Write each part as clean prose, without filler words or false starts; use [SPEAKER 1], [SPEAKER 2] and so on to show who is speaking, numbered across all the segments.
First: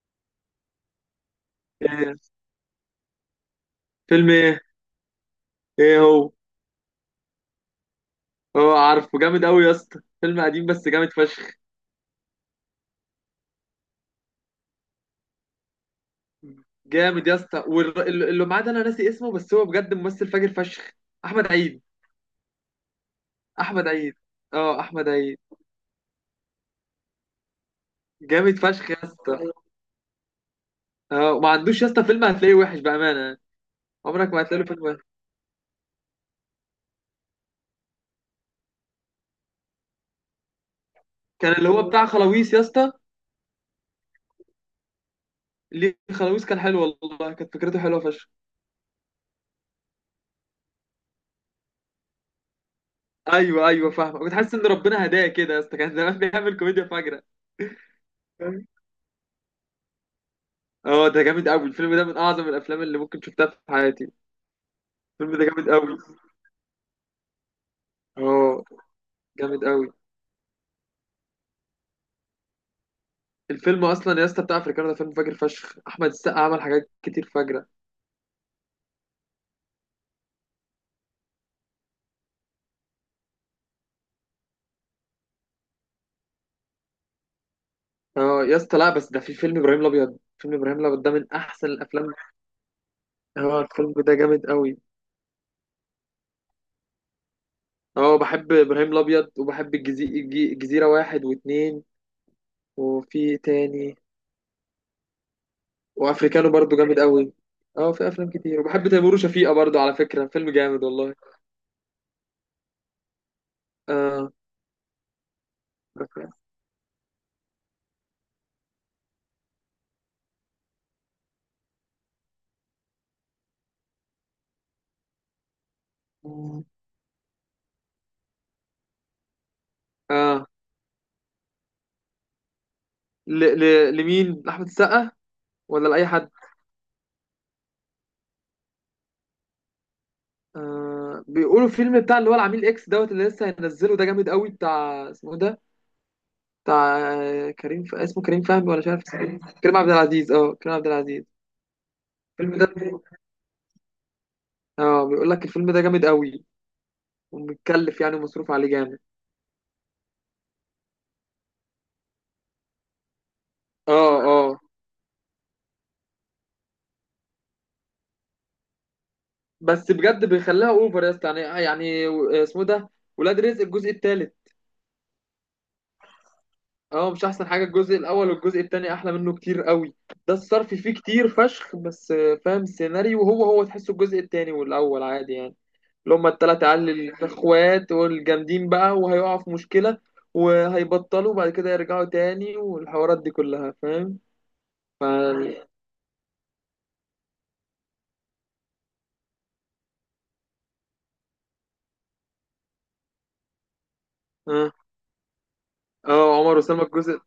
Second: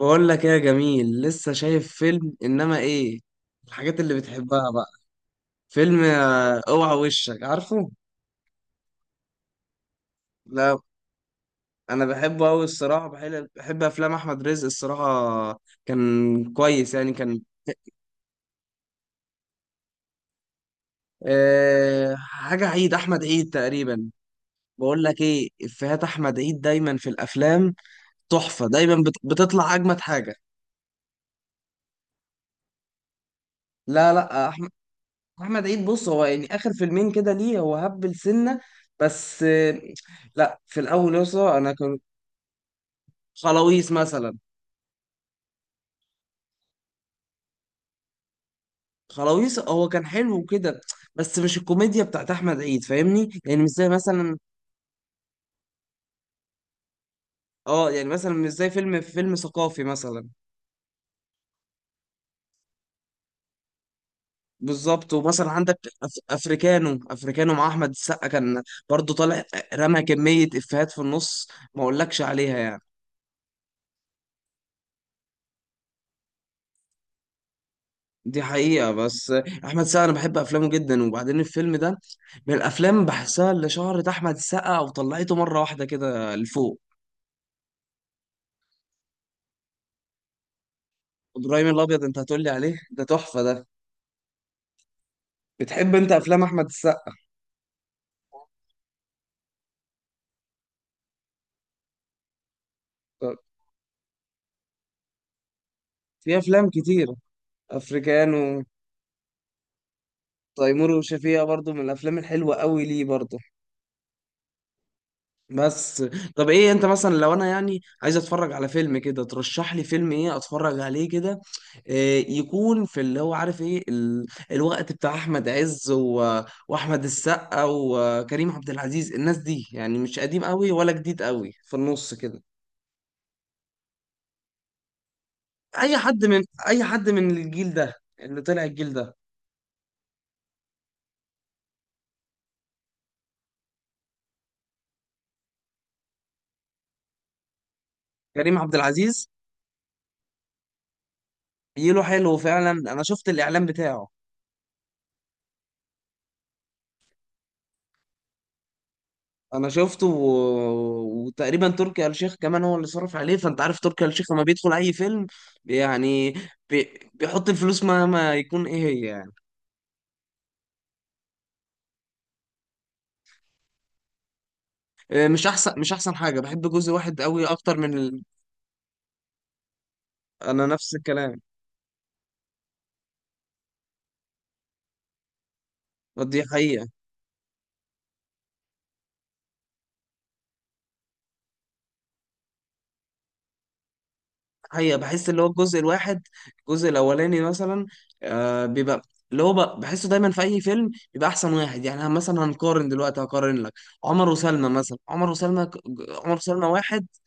[SPEAKER 1] بقول لك ايه يا جميل؟ لسه شايف
[SPEAKER 2] ايه.
[SPEAKER 1] فيلم انما ايه الحاجات اللي
[SPEAKER 2] فيلم ايه؟
[SPEAKER 1] بتحبها بقى.
[SPEAKER 2] ايه
[SPEAKER 1] فيلم
[SPEAKER 2] هو؟
[SPEAKER 1] اوعى وشك عارفه.
[SPEAKER 2] هو عارفه جامد قوي يا اسطى، فيلم قديم
[SPEAKER 1] لا
[SPEAKER 2] بس جامد فشخ.
[SPEAKER 1] انا بحبه قوي الصراحه، بحب افلام احمد رزق الصراحه. كان كويس يعني
[SPEAKER 2] جامد يا
[SPEAKER 1] كان.
[SPEAKER 2] اسطى، اللي معاه ده انا ناسي اسمه، بس هو بجد ممثل فاجر فشخ. احمد عيد.
[SPEAKER 1] أه حاجه عيد، احمد عيد
[SPEAKER 2] احمد
[SPEAKER 1] تقريبا.
[SPEAKER 2] عيد. اه
[SPEAKER 1] بقول
[SPEAKER 2] احمد
[SPEAKER 1] لك
[SPEAKER 2] عيد.
[SPEAKER 1] ايه، افيهات احمد عيد دايما في الافلام
[SPEAKER 2] جامد
[SPEAKER 1] تحفه.
[SPEAKER 2] فشخ
[SPEAKER 1] دايما
[SPEAKER 2] يا اسطى.
[SPEAKER 1] بتطلع اجمد حاجه.
[SPEAKER 2] اه وما عندوش يا اسطى فيلم هتلاقيه وحش بامانه.
[SPEAKER 1] لا
[SPEAKER 2] عمرك ما
[SPEAKER 1] لا آه،
[SPEAKER 2] هتلاقي له
[SPEAKER 1] احمد،
[SPEAKER 2] فيلم وحش.
[SPEAKER 1] احمد عيد. بص هو يعني اخر فيلمين كده ليه؟ هو هبل سنه بس. لا، في الاول
[SPEAKER 2] كان
[SPEAKER 1] يسطا
[SPEAKER 2] اللي
[SPEAKER 1] انا
[SPEAKER 2] هو
[SPEAKER 1] كان
[SPEAKER 2] بتاع خلاويص يا اسطى.
[SPEAKER 1] خلاويص مثلا.
[SPEAKER 2] ليه خلاويص كان حلو والله، كانت فكرته حلوه فشخ.
[SPEAKER 1] خلاويص هو كان حلو كده، بس مش الكوميديا بتاعت احمد عيد، فاهمني؟ يعني
[SPEAKER 2] ايوه
[SPEAKER 1] مش زي
[SPEAKER 2] ايوه فاهمه، كنت
[SPEAKER 1] مثلا،
[SPEAKER 2] حاسس ان ربنا هداه كده يا اسطى، كان زمان بيعمل كوميديا فجره.
[SPEAKER 1] اه يعني مثلا مش زي فيلم ثقافي مثلا.
[SPEAKER 2] اه ده جامد قوي الفيلم ده، من اعظم الافلام اللي ممكن شفتها في حياتي.
[SPEAKER 1] بالظبط.
[SPEAKER 2] الفيلم ده
[SPEAKER 1] ومثلا
[SPEAKER 2] جامد
[SPEAKER 1] عندك
[SPEAKER 2] قوي.
[SPEAKER 1] افريكانو، افريكانو مع احمد السقا كان
[SPEAKER 2] اه.
[SPEAKER 1] برضو طالع.
[SPEAKER 2] جامد قوي.
[SPEAKER 1] رمى كميه افيهات في النص ما اقولكش عليها يعني.
[SPEAKER 2] الفيلم اصلا يا اسطى بتاع افريكانو ده فيلم فاجر فشخ، احمد السقا عمل حاجات كتير فاجره.
[SPEAKER 1] دي حقيقة. بس أحمد السقا أنا بحب أفلامه جدا، وبعدين الفيلم ده من الأفلام بحسها اللي شهرت أحمد السقا وطلعته مرة واحدة كده لفوق.
[SPEAKER 2] اه يا اسطى، لا بس ده في فيلم ابراهيم الابيض، فيلم ابراهيم الابيض ده من
[SPEAKER 1] إبراهيم
[SPEAKER 2] احسن
[SPEAKER 1] الأبيض،
[SPEAKER 2] الافلام.
[SPEAKER 1] أنت هتقولي عليه؟ ده تحفة
[SPEAKER 2] اه
[SPEAKER 1] ده.
[SPEAKER 2] الفيلم ده جامد قوي.
[SPEAKER 1] بتحب أنت أفلام أحمد السقا؟
[SPEAKER 2] اه بحب ابراهيم الابيض وبحب الجزيره واحد واتنين، وفي تاني،
[SPEAKER 1] في
[SPEAKER 2] وافريكانو
[SPEAKER 1] أفلام
[SPEAKER 2] برضو جامد
[SPEAKER 1] كتير.
[SPEAKER 2] قوي. اه في افلام كتير،
[SPEAKER 1] أفريكانو.
[SPEAKER 2] وبحب تيمور وشفيقة برضو، على فكره فيلم جامد
[SPEAKER 1] تيمور
[SPEAKER 2] والله.
[SPEAKER 1] وشفيقة برضو من الأفلام الحلوة قوي ليه برضو.
[SPEAKER 2] اه.
[SPEAKER 1] بس. طب ايه، انت مثلا لو انا يعني عايز اتفرج على فيلم كده، ترشح لي فيلم ايه اتفرج عليه كده؟ إيه يكون في اللي هو عارف ايه الوقت بتاع احمد عز و واحمد السقا وكريم عبد العزيز، الناس دي يعني مش قديم
[SPEAKER 2] اه.
[SPEAKER 1] قوي ولا جديد قوي، في النص كده.
[SPEAKER 2] لمين؟ لأحمد السقا ولا لأي حد؟
[SPEAKER 1] اي حد من الجيل ده، اللي طلع الجيل ده.
[SPEAKER 2] بيقولوا فيلم بتاع اللي هو العميل اكس دوت اللي لسه هينزله ده جامد قوي، بتاع اسمه ده. بتاع كريم اسمه كريم
[SPEAKER 1] كريم
[SPEAKER 2] فهمي
[SPEAKER 1] عبد
[SPEAKER 2] ولا مش عارف اسمه
[SPEAKER 1] العزيز
[SPEAKER 2] إيه؟ كريم عبد العزيز. اه كريم عبد العزيز.
[SPEAKER 1] جيله حلو
[SPEAKER 2] الفيلم
[SPEAKER 1] فعلا،
[SPEAKER 2] ده،
[SPEAKER 1] انا شفت الاعلان بتاعه.
[SPEAKER 2] اه بيقول لك الفيلم ده جامد قوي، ومتكلف يعني ومصروف عليه جامد.
[SPEAKER 1] انا شفته وتقريبا تركي آل الشيخ كمان هو اللي صرف عليه، فانت عارف تركي آل
[SPEAKER 2] اه.
[SPEAKER 1] الشيخ لما
[SPEAKER 2] اه.
[SPEAKER 1] بيدخل اي فيلم يعني بيحط الفلوس مهما يكون ايه هي يعني.
[SPEAKER 2] بس بجد بيخليها اوفر يا اسطى، يعني يعني اسمه ده ولاد رزق الجزء الثالث.
[SPEAKER 1] مش احسن، مش احسن حاجه. بحب جزء
[SPEAKER 2] اه
[SPEAKER 1] واحد
[SPEAKER 2] مش
[SPEAKER 1] قوي
[SPEAKER 2] احسن حاجه،
[SPEAKER 1] اكتر
[SPEAKER 2] الجزء
[SPEAKER 1] من
[SPEAKER 2] الاول والجزء التاني احلى منه كتير قوي. ده
[SPEAKER 1] انا
[SPEAKER 2] الصرف
[SPEAKER 1] نفس
[SPEAKER 2] فيه كتير
[SPEAKER 1] الكلام.
[SPEAKER 2] فشخ، بس فاهم السيناريو هو تحسه الجزء التاني والاول عادي يعني. اللي هما
[SPEAKER 1] دي
[SPEAKER 2] التلات
[SPEAKER 1] حقيقه.
[SPEAKER 2] عيال الاخوات والجامدين بقى وهيقعوا في مشكله، وهيبطلوا وبعد كده يرجعوا تاني، والحوارات دي كلها فاهم.
[SPEAKER 1] حقيقه
[SPEAKER 2] ف
[SPEAKER 1] بحس اللي هو
[SPEAKER 2] اه.
[SPEAKER 1] الجزء الواحد، الجزء الاولاني مثلا، آه بيبقى اللي هو بحسه دايما في اي فيلم بيبقى احسن واحد يعني. أنا مثلا هنقارن دلوقتي، هقارن لك. عمر وسلمى مثلا، عمر وسلمى عمر
[SPEAKER 2] اه عمر
[SPEAKER 1] وسلمى
[SPEAKER 2] وسلمى
[SPEAKER 1] واحد
[SPEAKER 2] الجزء.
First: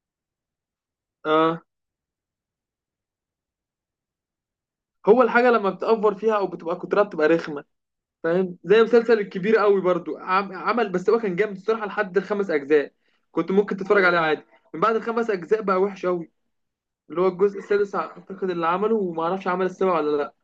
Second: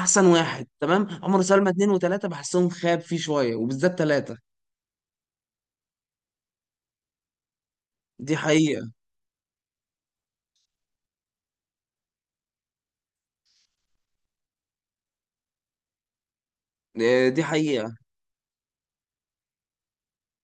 [SPEAKER 1] احسن واحد تمام. عمر
[SPEAKER 2] اه
[SPEAKER 1] سلمى اتنين وتلاته بحسهم خاب فيه شويه، وبالذات تلاته.
[SPEAKER 2] هو الحاجه لما بتأفور فيها او بتبقى كترها بتبقى رخمه.
[SPEAKER 1] دي
[SPEAKER 2] فاهم،
[SPEAKER 1] حقيقه.
[SPEAKER 2] زي مسلسل الكبير قوي برضو عمل، بس هو كان جامد الصراحه لحد الخمس اجزاء، كنت ممكن تتفرج عليه عادي. من بعد الخمس اجزاء بقى وحش قوي. اللي هو
[SPEAKER 1] دي
[SPEAKER 2] الجزء السادس
[SPEAKER 1] حقيقه.
[SPEAKER 2] اعتقد اللي عمله، وما اعرفش عمل السابع ولا لا،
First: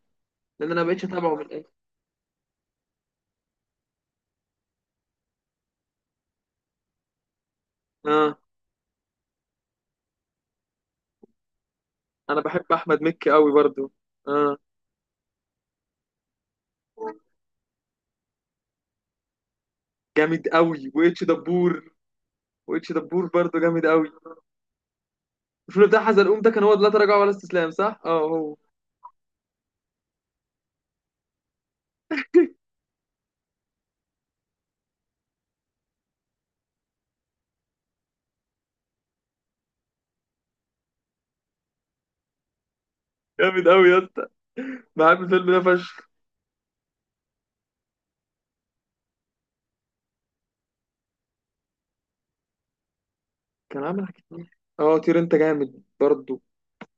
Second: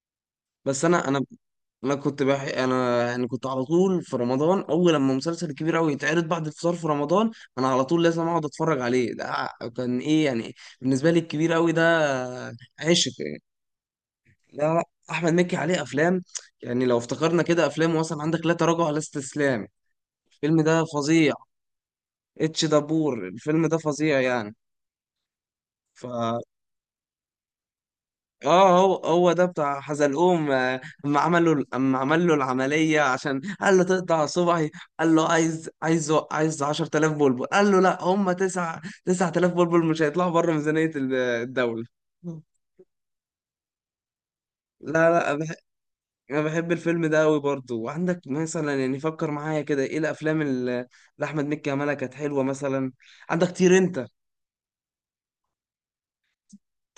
[SPEAKER 2] لان انا
[SPEAKER 1] بس
[SPEAKER 2] ما بقتش
[SPEAKER 1] انا انا
[SPEAKER 2] اتابعه من الاخر.
[SPEAKER 1] انا انا يعني كنت على طول في رمضان اول لما مسلسل كبير قوي يتعرض بعد الفطار في رمضان، انا على طول لازم
[SPEAKER 2] اه.
[SPEAKER 1] اقعد اتفرج عليه ده. كان ايه يعني بالنسبه لي الكبير قوي ده،
[SPEAKER 2] انا بحب احمد
[SPEAKER 1] عشق
[SPEAKER 2] مكي
[SPEAKER 1] يعني
[SPEAKER 2] قوي برضو. اه
[SPEAKER 1] ده. احمد مكي عليه افلام يعني، لو افتكرنا كده افلام مثلا، عندك لا تراجع ولا استسلام،
[SPEAKER 2] جامد
[SPEAKER 1] الفيلم
[SPEAKER 2] قوي
[SPEAKER 1] ده
[SPEAKER 2] واتش
[SPEAKER 1] فظيع.
[SPEAKER 2] دبور.
[SPEAKER 1] اتش
[SPEAKER 2] واتش دبور
[SPEAKER 1] دبور
[SPEAKER 2] برضو
[SPEAKER 1] الفيلم ده
[SPEAKER 2] جامد قوي.
[SPEAKER 1] فظيع يعني.
[SPEAKER 2] الفيلم
[SPEAKER 1] ف
[SPEAKER 2] بتاع حزلقوم ده كان هو لا تراجع ولا استسلام، صح اه هو.
[SPEAKER 1] اه هو هو ده بتاع حزلقوم، اما اما عمل له العمليه عشان قال له تقطع صبعي، قال له عايز 10000 بلبل، قال له لا هم 9 9000 بلبل مش هيطلعوا بره ميزانيه الدوله.
[SPEAKER 2] جامد قوي يا اسطى،
[SPEAKER 1] لا
[SPEAKER 2] بحب
[SPEAKER 1] لا أنا
[SPEAKER 2] الفيلم
[SPEAKER 1] بح-
[SPEAKER 2] ده فشخ.
[SPEAKER 1] انا بحب الفيلم ده قوي برضه. وعندك مثلا يعني فكر معايا كده، ايه الافلام اللي احمد مكي عملها كانت حلوه مثلا؟ عندك طير
[SPEAKER 2] كان عامل
[SPEAKER 1] انت.
[SPEAKER 2] حاجات كتير. اه طير انت جامد برضو.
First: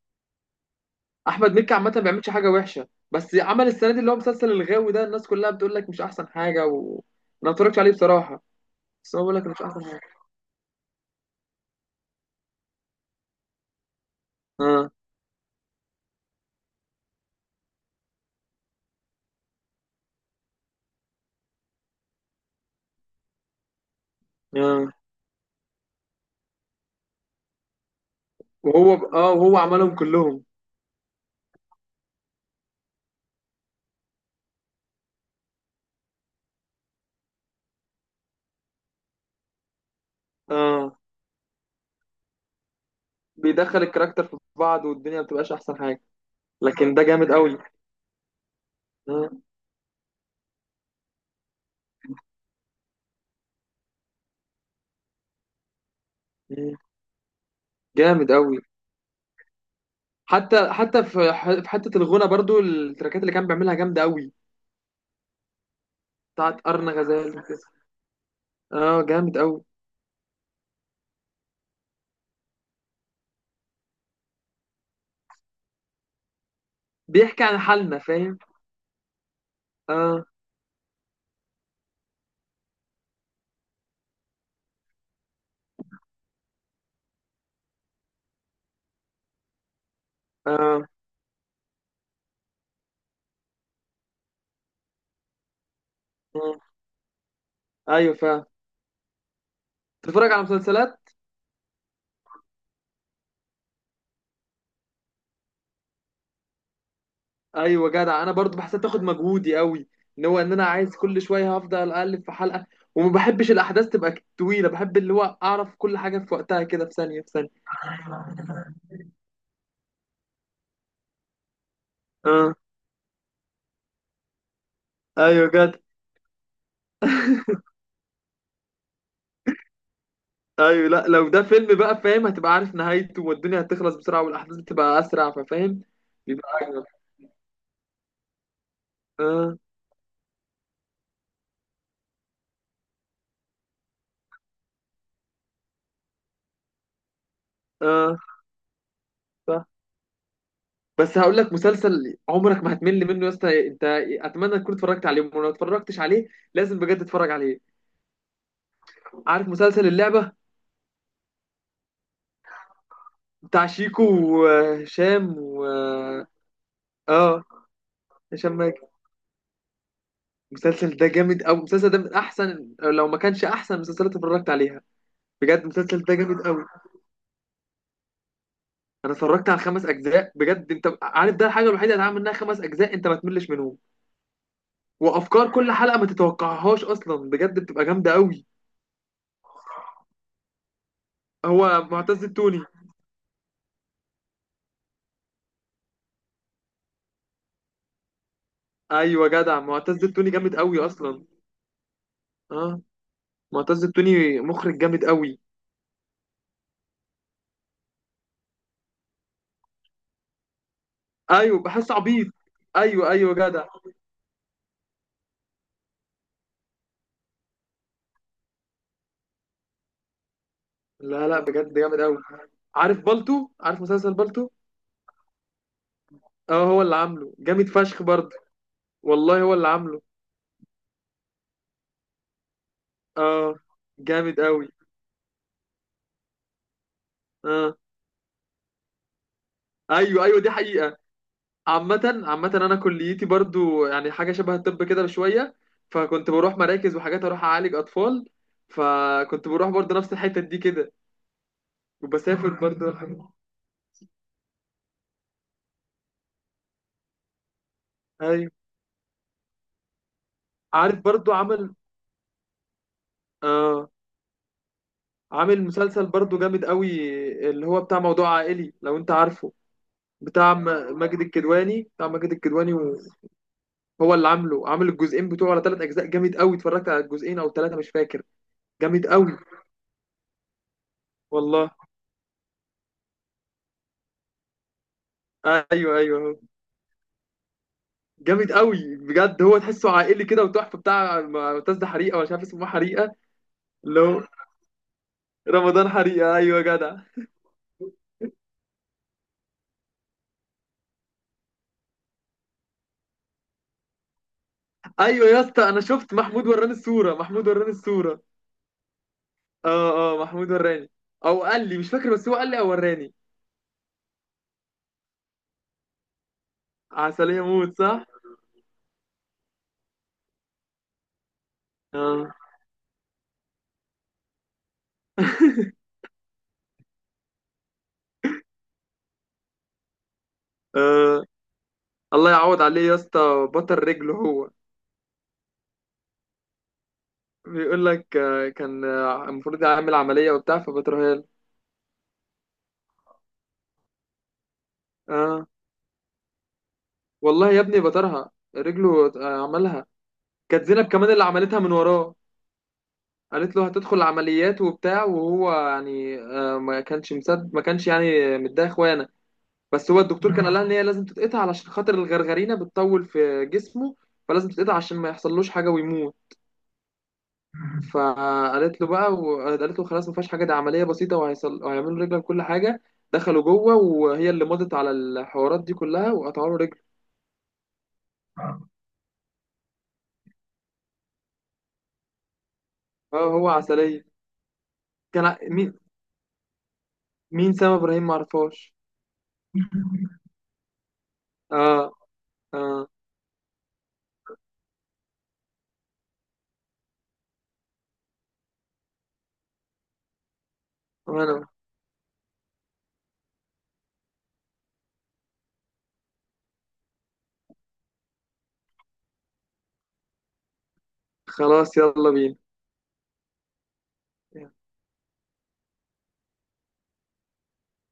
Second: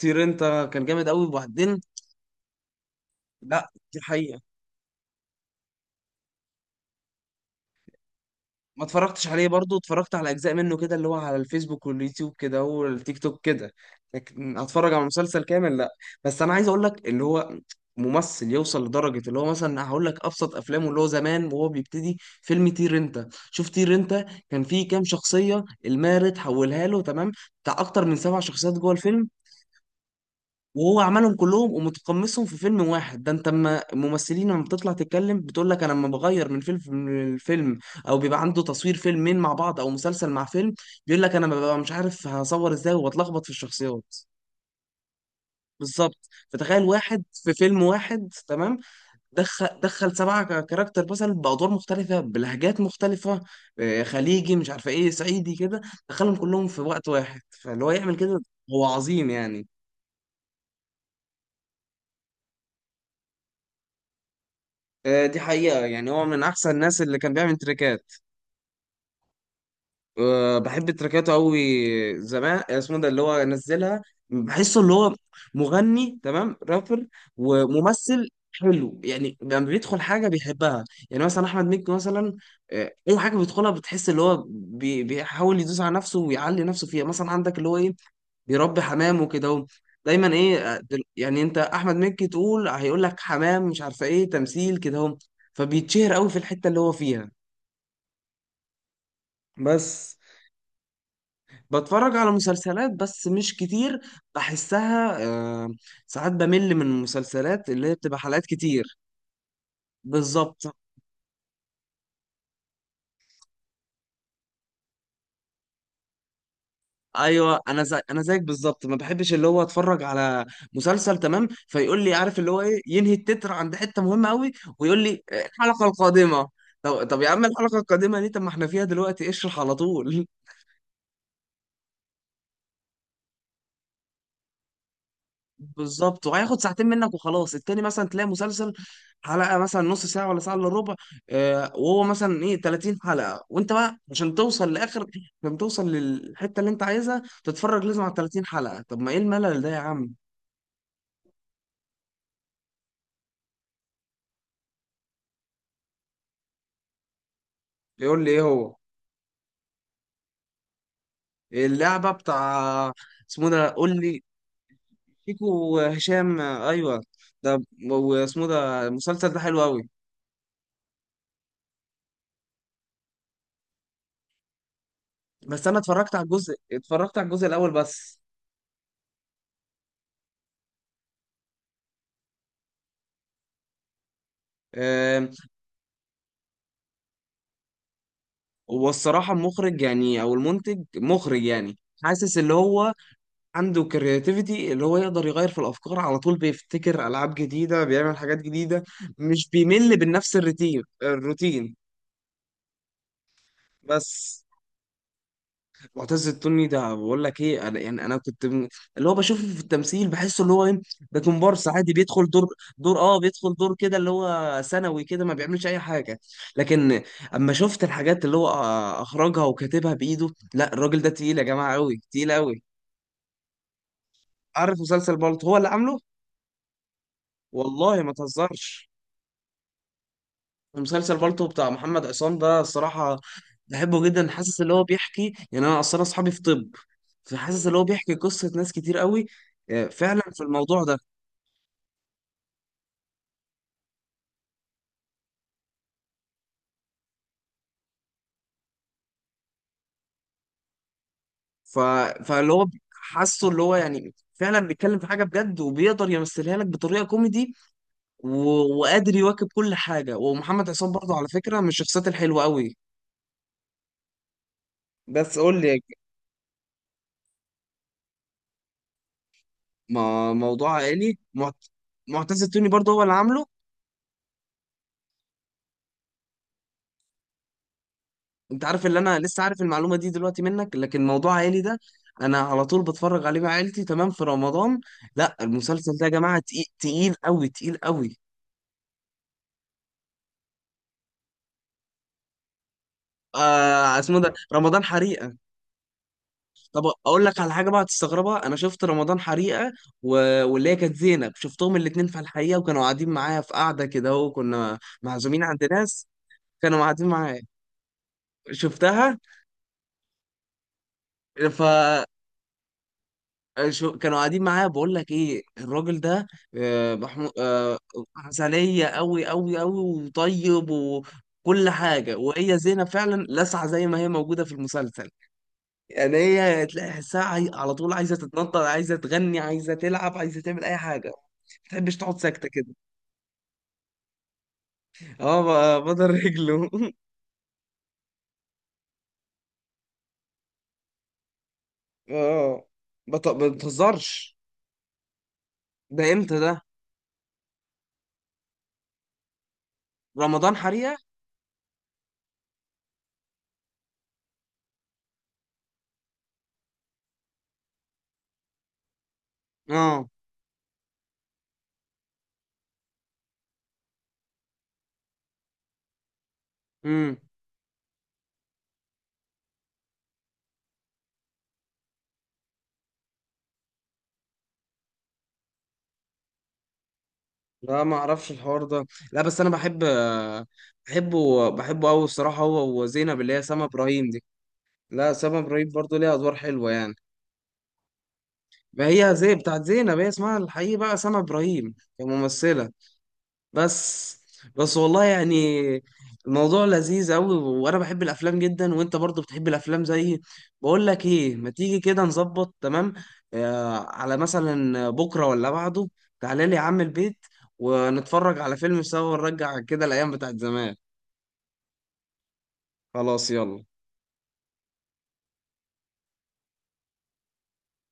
[SPEAKER 1] طير انت كان جامد قوي.
[SPEAKER 2] احمد مكي
[SPEAKER 1] وبعدين
[SPEAKER 2] عامه ما بيعملش حاجه وحشه، بس عمل
[SPEAKER 1] لا
[SPEAKER 2] السنه
[SPEAKER 1] دي
[SPEAKER 2] دي اللي هو
[SPEAKER 1] حقيقة.
[SPEAKER 2] مسلسل الغاوي ده الناس كلها بتقول لك مش احسن حاجه انا ما اتفرجتش عليه بصراحه.
[SPEAKER 1] ما
[SPEAKER 2] بس هو
[SPEAKER 1] اتفرجتش
[SPEAKER 2] بيقول لك
[SPEAKER 1] عليه
[SPEAKER 2] مش
[SPEAKER 1] برضو،
[SPEAKER 2] احسن حاجه.
[SPEAKER 1] اتفرجت على اجزاء منه كده اللي هو على الفيسبوك واليوتيوب كده والتيك توك كده، لكن
[SPEAKER 2] اه.
[SPEAKER 1] اتفرج على مسلسل كامل لا. بس انا عايز اقول لك اللي هو ممثل يوصل لدرجة اللي هو مثلا، هقول لك ابسط افلامه اللي هو زمان وهو بيبتدي، فيلم طير انت، شوف طير انت كان فيه
[SPEAKER 2] اه.
[SPEAKER 1] كام شخصية المارد حولها له تمام، بتاع اكتر من سبع شخصيات جوه
[SPEAKER 2] وهو ب...
[SPEAKER 1] الفيلم،
[SPEAKER 2] اه وهو عملهم كلهم.
[SPEAKER 1] وهو عملهم كلهم ومتقمصهم في فيلم واحد. ده انت اما الممثلين لما بتطلع تتكلم بتقول لك انا لما بغير من فيلم من الفيلم او بيبقى عنده تصوير فيلمين مع بعض او مسلسل مع فيلم،
[SPEAKER 2] اه
[SPEAKER 1] بيقول لك انا ببقى مش عارف هصور ازاي وبتلخبط في
[SPEAKER 2] بيدخل
[SPEAKER 1] الشخصيات.
[SPEAKER 2] الكاركتر في بعض والدنيا ما بتبقاش احسن حاجه.
[SPEAKER 1] بالظبط، فتخيل
[SPEAKER 2] لكن ده
[SPEAKER 1] واحد
[SPEAKER 2] جامد
[SPEAKER 1] في
[SPEAKER 2] قوي.
[SPEAKER 1] فيلم واحد تمام
[SPEAKER 2] اه.
[SPEAKER 1] دخل سبعة كاركتر مثلا بأدوار مختلفة بلهجات مختلفة، خليجي مش عارفة ايه صعيدي كده، دخلهم كلهم
[SPEAKER 2] آه.
[SPEAKER 1] في وقت واحد، فاللي هو يعمل
[SPEAKER 2] جامد
[SPEAKER 1] كده
[SPEAKER 2] قوي.
[SPEAKER 1] هو عظيم يعني.
[SPEAKER 2] حتى في في حته الغنى برضو التراكات اللي كان بيعملها جامده قوي.
[SPEAKER 1] دي حقيقة يعني، هو من
[SPEAKER 2] بتاعت
[SPEAKER 1] أحسن
[SPEAKER 2] ارن
[SPEAKER 1] الناس اللي كان
[SPEAKER 2] غزال
[SPEAKER 1] بيعمل
[SPEAKER 2] وكده.
[SPEAKER 1] تريكات.
[SPEAKER 2] اه جامد قوي.
[SPEAKER 1] بحب تريكاته أوي زمان. اسمه ده اللي هو نزلها، بحسه اللي هو مغني تمام رابر،
[SPEAKER 2] بيحكي عن حالنا
[SPEAKER 1] وممثل
[SPEAKER 2] فاهم.
[SPEAKER 1] حلو يعني لما بيدخل
[SPEAKER 2] اه.
[SPEAKER 1] حاجة بيحبها يعني. مثلا أحمد مكي مثلا، أي حاجة بيدخلها بتحس اللي هو بيحاول يدوس على نفسه ويعلي نفسه فيها. مثلا عندك اللي هو إيه بيربي حمام وكده اهو، دايما ايه
[SPEAKER 2] اه.
[SPEAKER 1] يعني انت احمد مكي تقول، هيقول لك حمام مش عارفه ايه، تمثيل كده اهو، فبيتشهر قوي في الحته
[SPEAKER 2] آه.
[SPEAKER 1] اللي هو فيها.
[SPEAKER 2] ايوه فاهم.
[SPEAKER 1] بس
[SPEAKER 2] تتفرج على مسلسلات؟
[SPEAKER 1] بتفرج على مسلسلات بس مش كتير، بحسها آه، ساعات بمل من المسلسلات اللي
[SPEAKER 2] ايوه
[SPEAKER 1] هي بتبقى
[SPEAKER 2] جدع، انا
[SPEAKER 1] حلقات
[SPEAKER 2] برضو بحسها
[SPEAKER 1] كتير.
[SPEAKER 2] تاخد مجهودي قوي. ان هو ان انا
[SPEAKER 1] بالظبط.
[SPEAKER 2] عايز كل شويه هفضل اقلب في حلقه، وما بحبش الاحداث تبقى طويله، بحب اللي هو اعرف كل حاجه في وقتها كده، في ثانيه في ثانيه.
[SPEAKER 1] ايوه انا زي انا زيك بالظبط، ما بحبش اللي هو اتفرج على مسلسل تمام فيقول لي عارف اللي
[SPEAKER 2] اه.
[SPEAKER 1] هو ايه، ينهي التتر عند حته مهمه قوي ويقول لي
[SPEAKER 2] ايوه جدع.
[SPEAKER 1] الحلقه القادمه". طب يا عم الحلقه القادمه دي، طب ما احنا فيها دلوقتي اشرح على طول.
[SPEAKER 2] ايوه لا، لو ده فيلم بقى فاهم هتبقى عارف نهايته، والدنيا هتخلص بسرعه والاحداث بتبقى اسرع، ففاهم.
[SPEAKER 1] بالظبط.
[SPEAKER 2] بيبقى
[SPEAKER 1] وهياخد
[SPEAKER 2] اجمل.
[SPEAKER 1] ساعتين منك وخلاص. التاني مثلا تلاقي مسلسل
[SPEAKER 2] اه.
[SPEAKER 1] حلقه مثلا نص ساعه ولا ساعه الا ربع، آه وهو مثلا ايه 30 حلقه، وانت بقى عشان توصل لاخر، عشان توصل للحته اللي انت عايزها تتفرج لازم على
[SPEAKER 2] اه.
[SPEAKER 1] 30 حلقه، طب ما ايه الملل
[SPEAKER 2] صح.
[SPEAKER 1] ده يا عم؟
[SPEAKER 2] بس هقول لك مسلسل عمرك ما هتمل منه يا اسطى، انت اتمنى تكون اتفرجت عليه، ولو ما اتفرجتش عليه لازم بجد تتفرج عليه.
[SPEAKER 1] يقول لي ايه هو؟
[SPEAKER 2] عارف مسلسل اللعبة؟
[SPEAKER 1] اللعبة بتاع اسمه
[SPEAKER 2] بتاع
[SPEAKER 1] ده قول
[SPEAKER 2] شيكو
[SPEAKER 1] لي،
[SPEAKER 2] وهشام
[SPEAKER 1] شيكو
[SPEAKER 2] و اه،
[SPEAKER 1] وهشام، ايوه
[SPEAKER 2] آه،
[SPEAKER 1] ده. واسمه
[SPEAKER 2] هشام
[SPEAKER 1] ده
[SPEAKER 2] ماجد.
[SPEAKER 1] المسلسل ده حلو قوي.
[SPEAKER 2] المسلسل ده جامد أوي. المسلسل ده من أحسن، لو ما كانش أحسن مسلسلات اتفرجت عليها. بجد
[SPEAKER 1] بس انا
[SPEAKER 2] المسلسل
[SPEAKER 1] اتفرجت
[SPEAKER 2] ده
[SPEAKER 1] على
[SPEAKER 2] جامد أوي.
[SPEAKER 1] الجزء الاول بس.
[SPEAKER 2] أنا اتفرجت على خمس أجزاء بجد، أنت عارف ده الحاجة الوحيدة اللي هتعمل منها خمس أجزاء أنت ما تملش منهم.
[SPEAKER 1] آم.
[SPEAKER 2] وأفكار كل حلقة ما تتوقعهاش أصلا، بجد بتبقى جامدة أوي.
[SPEAKER 1] والصراحة المخرج يعني او المنتج مخرج يعني،
[SPEAKER 2] هو معتز
[SPEAKER 1] حاسس اللي
[SPEAKER 2] التوني.
[SPEAKER 1] هو عنده كرياتيفيتي، اللي هو يقدر يغير في الافكار على طول، بيفتكر العاب جديدة، بيعمل حاجات جديده،
[SPEAKER 2] أيوة
[SPEAKER 1] مش
[SPEAKER 2] جدع،
[SPEAKER 1] بيمل
[SPEAKER 2] معتز التوني
[SPEAKER 1] بنفس
[SPEAKER 2] جامد
[SPEAKER 1] الروتين
[SPEAKER 2] أوي أصلا.
[SPEAKER 1] الروتين
[SPEAKER 2] اه معتز التوني
[SPEAKER 1] بس.
[SPEAKER 2] مخرج جامد أوي.
[SPEAKER 1] معتز التوني ده بقول لك ايه، انا يعني اللي هو بشوفه في التمثيل بحسه اللي هو ايه، ده
[SPEAKER 2] أيوة
[SPEAKER 1] كومبارس
[SPEAKER 2] بحس
[SPEAKER 1] عادي بيدخل
[SPEAKER 2] عبيط.
[SPEAKER 1] دور دور
[SPEAKER 2] أيوة
[SPEAKER 1] اه
[SPEAKER 2] أيوة
[SPEAKER 1] بيدخل
[SPEAKER 2] جدع.
[SPEAKER 1] دور كده اللي هو ثانوي كده ما بيعملش اي حاجه. لكن اما شفت الحاجات اللي هو اخرجها وكاتبها بايده، لا الراجل ده
[SPEAKER 2] لا
[SPEAKER 1] تقيل
[SPEAKER 2] لا
[SPEAKER 1] يا جماعه،
[SPEAKER 2] بجد
[SPEAKER 1] قوي
[SPEAKER 2] جامد قوي.
[SPEAKER 1] تقيل قوي.
[SPEAKER 2] عارف مسلسل بالتو.
[SPEAKER 1] عارف مسلسل بالطو؟ هو اللي عامله.
[SPEAKER 2] اه هو اللي عامله جامد
[SPEAKER 1] والله
[SPEAKER 2] فشخ
[SPEAKER 1] ما
[SPEAKER 2] برضه.
[SPEAKER 1] تهزرش.
[SPEAKER 2] والله هو اللي عامله.
[SPEAKER 1] مسلسل بالطو بتاع محمد عصام ده الصراحه
[SPEAKER 2] اه.
[SPEAKER 1] بحبه جدا،
[SPEAKER 2] جامد
[SPEAKER 1] حاسس
[SPEAKER 2] قوي.
[SPEAKER 1] اللي هو بيحكي، يعني انا اصلا اصحابي في طب، فحاسس
[SPEAKER 2] اه.
[SPEAKER 1] اللي هو بيحكي قصة ناس كتير قوي، فعلا
[SPEAKER 2] ايوه ايوه
[SPEAKER 1] في
[SPEAKER 2] دي
[SPEAKER 1] الموضوع ده.
[SPEAKER 2] حقيقة. عامة عامة انا كليتي برضه يعني حاجة شبه الطب كده بشوية، فكنت بروح مراكز وحاجات اروح اعالج اطفال. فكنت بروح برضه نفس الحتة دي كده،
[SPEAKER 1] ف...
[SPEAKER 2] وبسافر
[SPEAKER 1] فاللي هو
[SPEAKER 2] برضه الحاجات.
[SPEAKER 1] حاسه اللي هو يعني فعلا بيتكلم في حاجة بجد، وبيقدر يمثلها لك بطريقة كوميدي و
[SPEAKER 2] ايوه.
[SPEAKER 1] وقادر يواكب كل حاجة. ومحمد عصام
[SPEAKER 2] عارف
[SPEAKER 1] برضه على
[SPEAKER 2] برضه
[SPEAKER 1] فكرة من
[SPEAKER 2] عمل.
[SPEAKER 1] الشخصيات الحلوة قوي.
[SPEAKER 2] اه
[SPEAKER 1] بس قول
[SPEAKER 2] عامل
[SPEAKER 1] لي.
[SPEAKER 2] مسلسل برضه جامد قوي، اللي هو بتاع موضوع عائلي، لو انت عارفه.
[SPEAKER 1] ما...
[SPEAKER 2] بتاع
[SPEAKER 1] موضوع عائلي
[SPEAKER 2] ماجد الكدواني، بتاع ماجد
[SPEAKER 1] معتز التوني
[SPEAKER 2] الكدواني
[SPEAKER 1] برضه
[SPEAKER 2] و-.
[SPEAKER 1] هو اللي عامله.
[SPEAKER 2] هو اللي عامله، عامل الجزئين بتوعه ولا ثلاث اجزاء جامد قوي. اتفرجت على الجزئين او ثلاثه مش فاكر.
[SPEAKER 1] انت عارف اللي
[SPEAKER 2] جامد
[SPEAKER 1] انا
[SPEAKER 2] قوي
[SPEAKER 1] لسه عارف المعلومة دي دلوقتي منك؟ لكن موضوع عائلي
[SPEAKER 2] والله.
[SPEAKER 1] ده انا على طول بتفرج عليه مع عيلتي تمام في رمضان. لا المسلسل
[SPEAKER 2] ايوه
[SPEAKER 1] ده يا
[SPEAKER 2] ايوه هو.
[SPEAKER 1] جماعة تقيل، تقيل قوي تقيل قوي.
[SPEAKER 2] جامد قوي بجد، هو تحسه عائلي كده وتحفه. بتاع معتز ده حريقه ولا مش عارف اسمه حريقه؟
[SPEAKER 1] آه
[SPEAKER 2] اللي
[SPEAKER 1] اسمه
[SPEAKER 2] هو
[SPEAKER 1] ده رمضان حريقه.
[SPEAKER 2] رمضان حريقه ايوه يا
[SPEAKER 1] طب
[SPEAKER 2] جدع.
[SPEAKER 1] اقول لك على حاجه بقى هتستغربها، انا شفت رمضان حريقه و... واللي هي كانت زينب، شفتهم الاثنين في الحقيقه، وكانوا قاعدين معايا في قعده كده اهو، كنا
[SPEAKER 2] ايوه يا
[SPEAKER 1] معزومين عند
[SPEAKER 2] اسطى، انا
[SPEAKER 1] ناس،
[SPEAKER 2] شفت محمود وراني
[SPEAKER 1] كانوا قاعدين
[SPEAKER 2] الصوره،
[SPEAKER 1] معايا
[SPEAKER 2] محمود وراني الصوره.
[SPEAKER 1] شفتها.
[SPEAKER 2] اه اه محمود وراني. او
[SPEAKER 1] ف
[SPEAKER 2] قال لي مش فاكر، بس هو قال لي او وراني.
[SPEAKER 1] كانوا قاعدين معايا. بقول لك ايه، الراجل ده آه محمود
[SPEAKER 2] عسليه موت
[SPEAKER 1] آه
[SPEAKER 2] صح.
[SPEAKER 1] عسليه قوي قوي قوي وطيب وكل حاجه.
[SPEAKER 2] اه.
[SPEAKER 1] وهي زينب فعلا لسعه زي ما هي موجوده في المسلسل يعني، هي تلاقي حسها على طول عايزه تتنطط، عايزه تغني، عايزه تلعب، عايزه تعمل اي حاجه، ما تحبش تقعد
[SPEAKER 2] الله
[SPEAKER 1] ساكته
[SPEAKER 2] يعوض
[SPEAKER 1] كده.
[SPEAKER 2] عليه يا اسطى، بطل رجله هو.
[SPEAKER 1] اه بدل رجله.
[SPEAKER 2] بيقول لك كان المفروض يعمل عملية وبتاع فبترها له.
[SPEAKER 1] اه ما بتهزرش.
[SPEAKER 2] اه
[SPEAKER 1] ده امتى ده؟
[SPEAKER 2] والله يا ابني بطرها. رجله عملها.
[SPEAKER 1] رمضان
[SPEAKER 2] كانت زينب
[SPEAKER 1] حريقه.
[SPEAKER 2] كمان اللي عملتها من وراه، قالت له هتدخل عمليات وبتاع، وهو يعني ما كانش مصدق، ما كانش يعني متضايق اخوانا. بس هو
[SPEAKER 1] اه.
[SPEAKER 2] الدكتور كان قال لها ان هي لازم تتقطع علشان خاطر الغرغرينة بتطول في جسمه، فلازم تتقطع عشان ما يحصلوش حاجة ويموت.
[SPEAKER 1] امم.
[SPEAKER 2] فقالت له بقى وقالت له خلاص ما فيهاش حاجه، ده عمليه بسيطه وهيعملوا رجلك كل حاجه. دخلوا جوه وهي اللي مضت على الحوارات دي كلها، وقطعوا له رجله.
[SPEAKER 1] لا ما اعرفش الحوار ده. لا بس انا بحبه قوي الصراحه، هو
[SPEAKER 2] اه
[SPEAKER 1] وزينب اللي هي
[SPEAKER 2] هو
[SPEAKER 1] سما
[SPEAKER 2] عسليه.
[SPEAKER 1] ابراهيم دي. لا
[SPEAKER 2] كان
[SPEAKER 1] سما ابراهيم
[SPEAKER 2] مين؟
[SPEAKER 1] برضو ليها ادوار حلوه يعني،
[SPEAKER 2] مين سام ابراهيم؟ ما اعرفهاش.
[SPEAKER 1] ما هي زي بتاعت زينب هي اسمها الحقيقي بقى سما ابراهيم
[SPEAKER 2] اه.
[SPEAKER 1] كممثله.
[SPEAKER 2] اه
[SPEAKER 1] بس. بس والله يعني الموضوع لذيذ قوي، وانا بحب الافلام جدا وانت برضو بتحب الافلام زيي. بقول لك
[SPEAKER 2] وانا.
[SPEAKER 1] ايه، ما تيجي كده نظبط تمام على مثلا بكره ولا بعده، تعالى لي يا عم البيت، ونتفرج على فيلم سوا ونرجع كده الايام بتاعت زمان.
[SPEAKER 2] خلاص يلا بينا.
[SPEAKER 1] خلاص يلا.